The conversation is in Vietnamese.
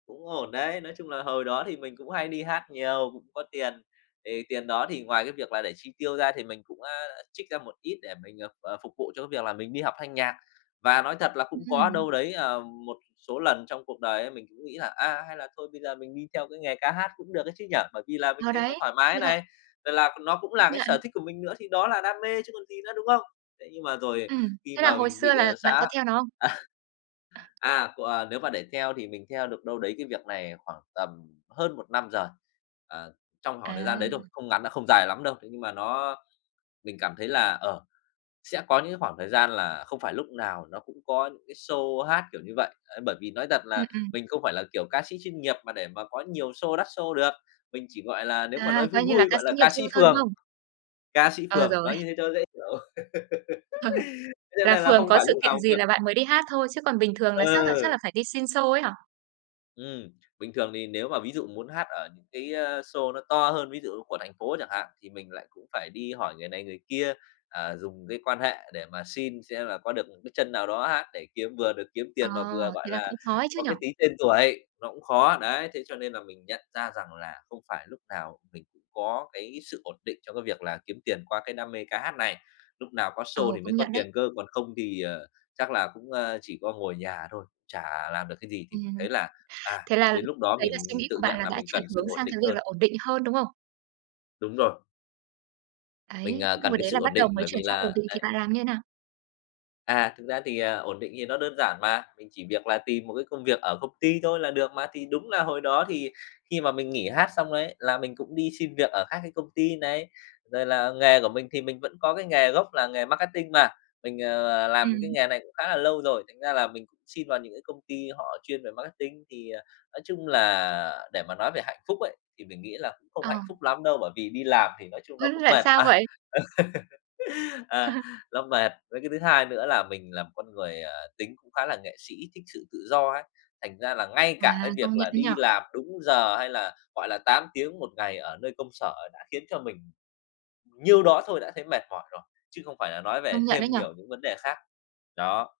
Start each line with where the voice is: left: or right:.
left: Cũng ổn đấy, nói chung là hồi đó thì mình cũng hay đi hát nhiều, cũng có tiền, thì tiền đó thì ngoài cái việc là để chi tiêu ra thì mình cũng, a, trích ra một ít để mình, ờ, ờ, phục vụ cho cái việc là mình đi học thanh nhạc. Và nói thật là
right: Ừm
left: cũng có
right: hừm.
left: đâu đấy, ờ, một số lần trong cuộc đời ấy mình cũng nghĩ là "A, hay là thôi bây giờ mình đi theo cái nghề ca hát cũng được đấy chứ nhỉ?" Bởi vì là mình
right: Ờ,
left: thấy nó
right: đấy.
left: thoải mái
right: Với lại
left: này, rồi là c nó cũng
right: Công
left: là cái sở
right: nhận.
left: thích của mình nữa thì đó là đam mê chứ còn gì nữa, đúng không? Thế nhưng mà rồi
right: Ừm.
left: khi
right: Thế là
left: mà
right: hồi
left: mình
right: xưa
left: bị,
right: là
left: ờ,
right: bạn có
left: xã
right: theo nó không?
left: à, à, c à, nếu mà để theo thì mình theo được đâu đấy cái việc này khoảng tầm hơn 1 năm giời. Ờ, trong khoảng thời gian
right: À.
left: đấy thôi, không ngắn đ không dài lắm đâu, thế nhưng mà nó mình cảm thấy là, ờ, sẽ có những cái khoảng thời gian là không phải lúc nào nó cũng có những cái show hát kiểu như vậy, ờ, bởi vì nói thật
right: Ừm,
left: là
right: ừm.
left: mình không phải là, kiểu, ca sĩ chuyên nghiệp mà để mà có nhiều show, đắt show được, mình chỉ, gọi là, nếu mà nói
right: À,
left: vui
right: coi như là
left: vui
right: ca
left: gọi
right: sĩ
left: là
right: nghiệp
left: ca
right: dư
left: sĩ
right: thôi, đúng
left: phường,
right: không?
left: ca sĩ
right: Ờ,
left: phường
right: rồi.
left: nói như thế cho nó dễ hiểu.
right: Ờ.
left: Thế cho
right: Là
left: nên là
right: phường
left: không
right: có
left: phải
right: sự
left: lúc
right: kiện
left: nào
right: gì
left: [unintelligible]
right: là bạn mới đi hát thôi, chứ còn bình thường là chắc là
left: Ừ.
right: chắc là phải đi xin show ấy hả?
left: Ừm, bình thường thì nếu mà ví dụ muốn hát ở những cái, a, show nó to hơn ví dụ của thành phố chẳng hạn thì mình lại cũng phải đi hỏi người này người kia, à, dùng cái quan hệ để mà xin xem là có được một cái chân nào đó hát để kiếm vừa được kiếm
right: Ờ,
left: tiền mà vừa, gọi
right: thế là cũng
left: là,
right: khó ấy chứ
left: có
right: nhỉ?
left: cái tí tên tuổi, nó cũng khó. Đấy, thế cho nên là mình nhận ra rằng là không phải lúc nào mình cũng có cái sự ổn định trong cái việc là kiếm tiền qua cái đam mê ca hát này, lúc nào có
right: Ờ,
left: show thì mới
right: công
left: có
right: nhận đấy.
left: tiền cơ. Còn không thì, ờ, chắc là cũng, ơ, chỉ có ngồi ở nhà thôi, chả làm được cái gì, thì mình
right: Ừm.
left: thấy là, à,
right: Thế là
left: đến lúc đó
right: đấy là suy
left: mình
right: nghĩ của
left: tự
right: bạn
left: nhận
right: là
left: là
right: đã
left: mình
right: chuyển
left: cần sự
right: hướng
left: ổn
right: sang
left: định
right: cái việc
left: hơn.
right: là ổn định hơn, đúng không?
left: Đúng rồi. Mình,
right: Ấy,
left: à,
right: nhưng
left: cần
right: hồi
left: cái
right: đấy là
left: sự
right: bắt
left: ổn định,
right: đầu mới
left: bởi
right: chuyển
left: vì
right: sang
left: là
right: ổn định thì
left: đấy.
right: bạn làm như thế nào?
left: À, thực ra thì, à, ổn định thì nó đơn giản mà, mình chỉ việc là tìm một cái công việc ở công ty thôi là được mà. Thì đúng là hồi đó thì khi mà mình nghỉ hát xong ấy là mình cũng đi xin việc ở các cái công ty này, rồi là nghề của mình thì mình vẫn có cái nghề gốc là nghề marketing mà, mình, ờ, làm cái
right: Ừm.
left: nghề này cũng khá là lâu rồi, thành ra là mình cũng xin vào những cái công ty họ chuyên về marketing. Thì, à, nói chung là để mà nói về hạnh phúc ấy, thì mình nghĩ là cũng không
right: Ờ.
left: hạnh phúc lắm đâu, bởi vì đi làm thì nói chung nó
right: Ưm,
left: cũng
right: tại
left: mệt
right: sao
left: mà.
right: vậy?
left: À, nó mệt. Với cái thứ hai nữa là mình là một con người, ờ, tính cũng khá là nghệ sĩ, thích sự tự do ấy, thành ra là ngay
right: À,
left: cả cái việc
right: công nhận
left: là
right: ấy nhỉ.
left: đi làm đúng giờ, hay là, gọi là, 8 tiếng 1 ngày ở nơi công sở đã khiến cho mình nhiêu đó thôi đã thấy mệt mỏi rồi, chứ không phải là nói về
right: Công nhận ấy
left: thêm
right: nhỉ.
left: nhiều những vấn đề khác. Đó.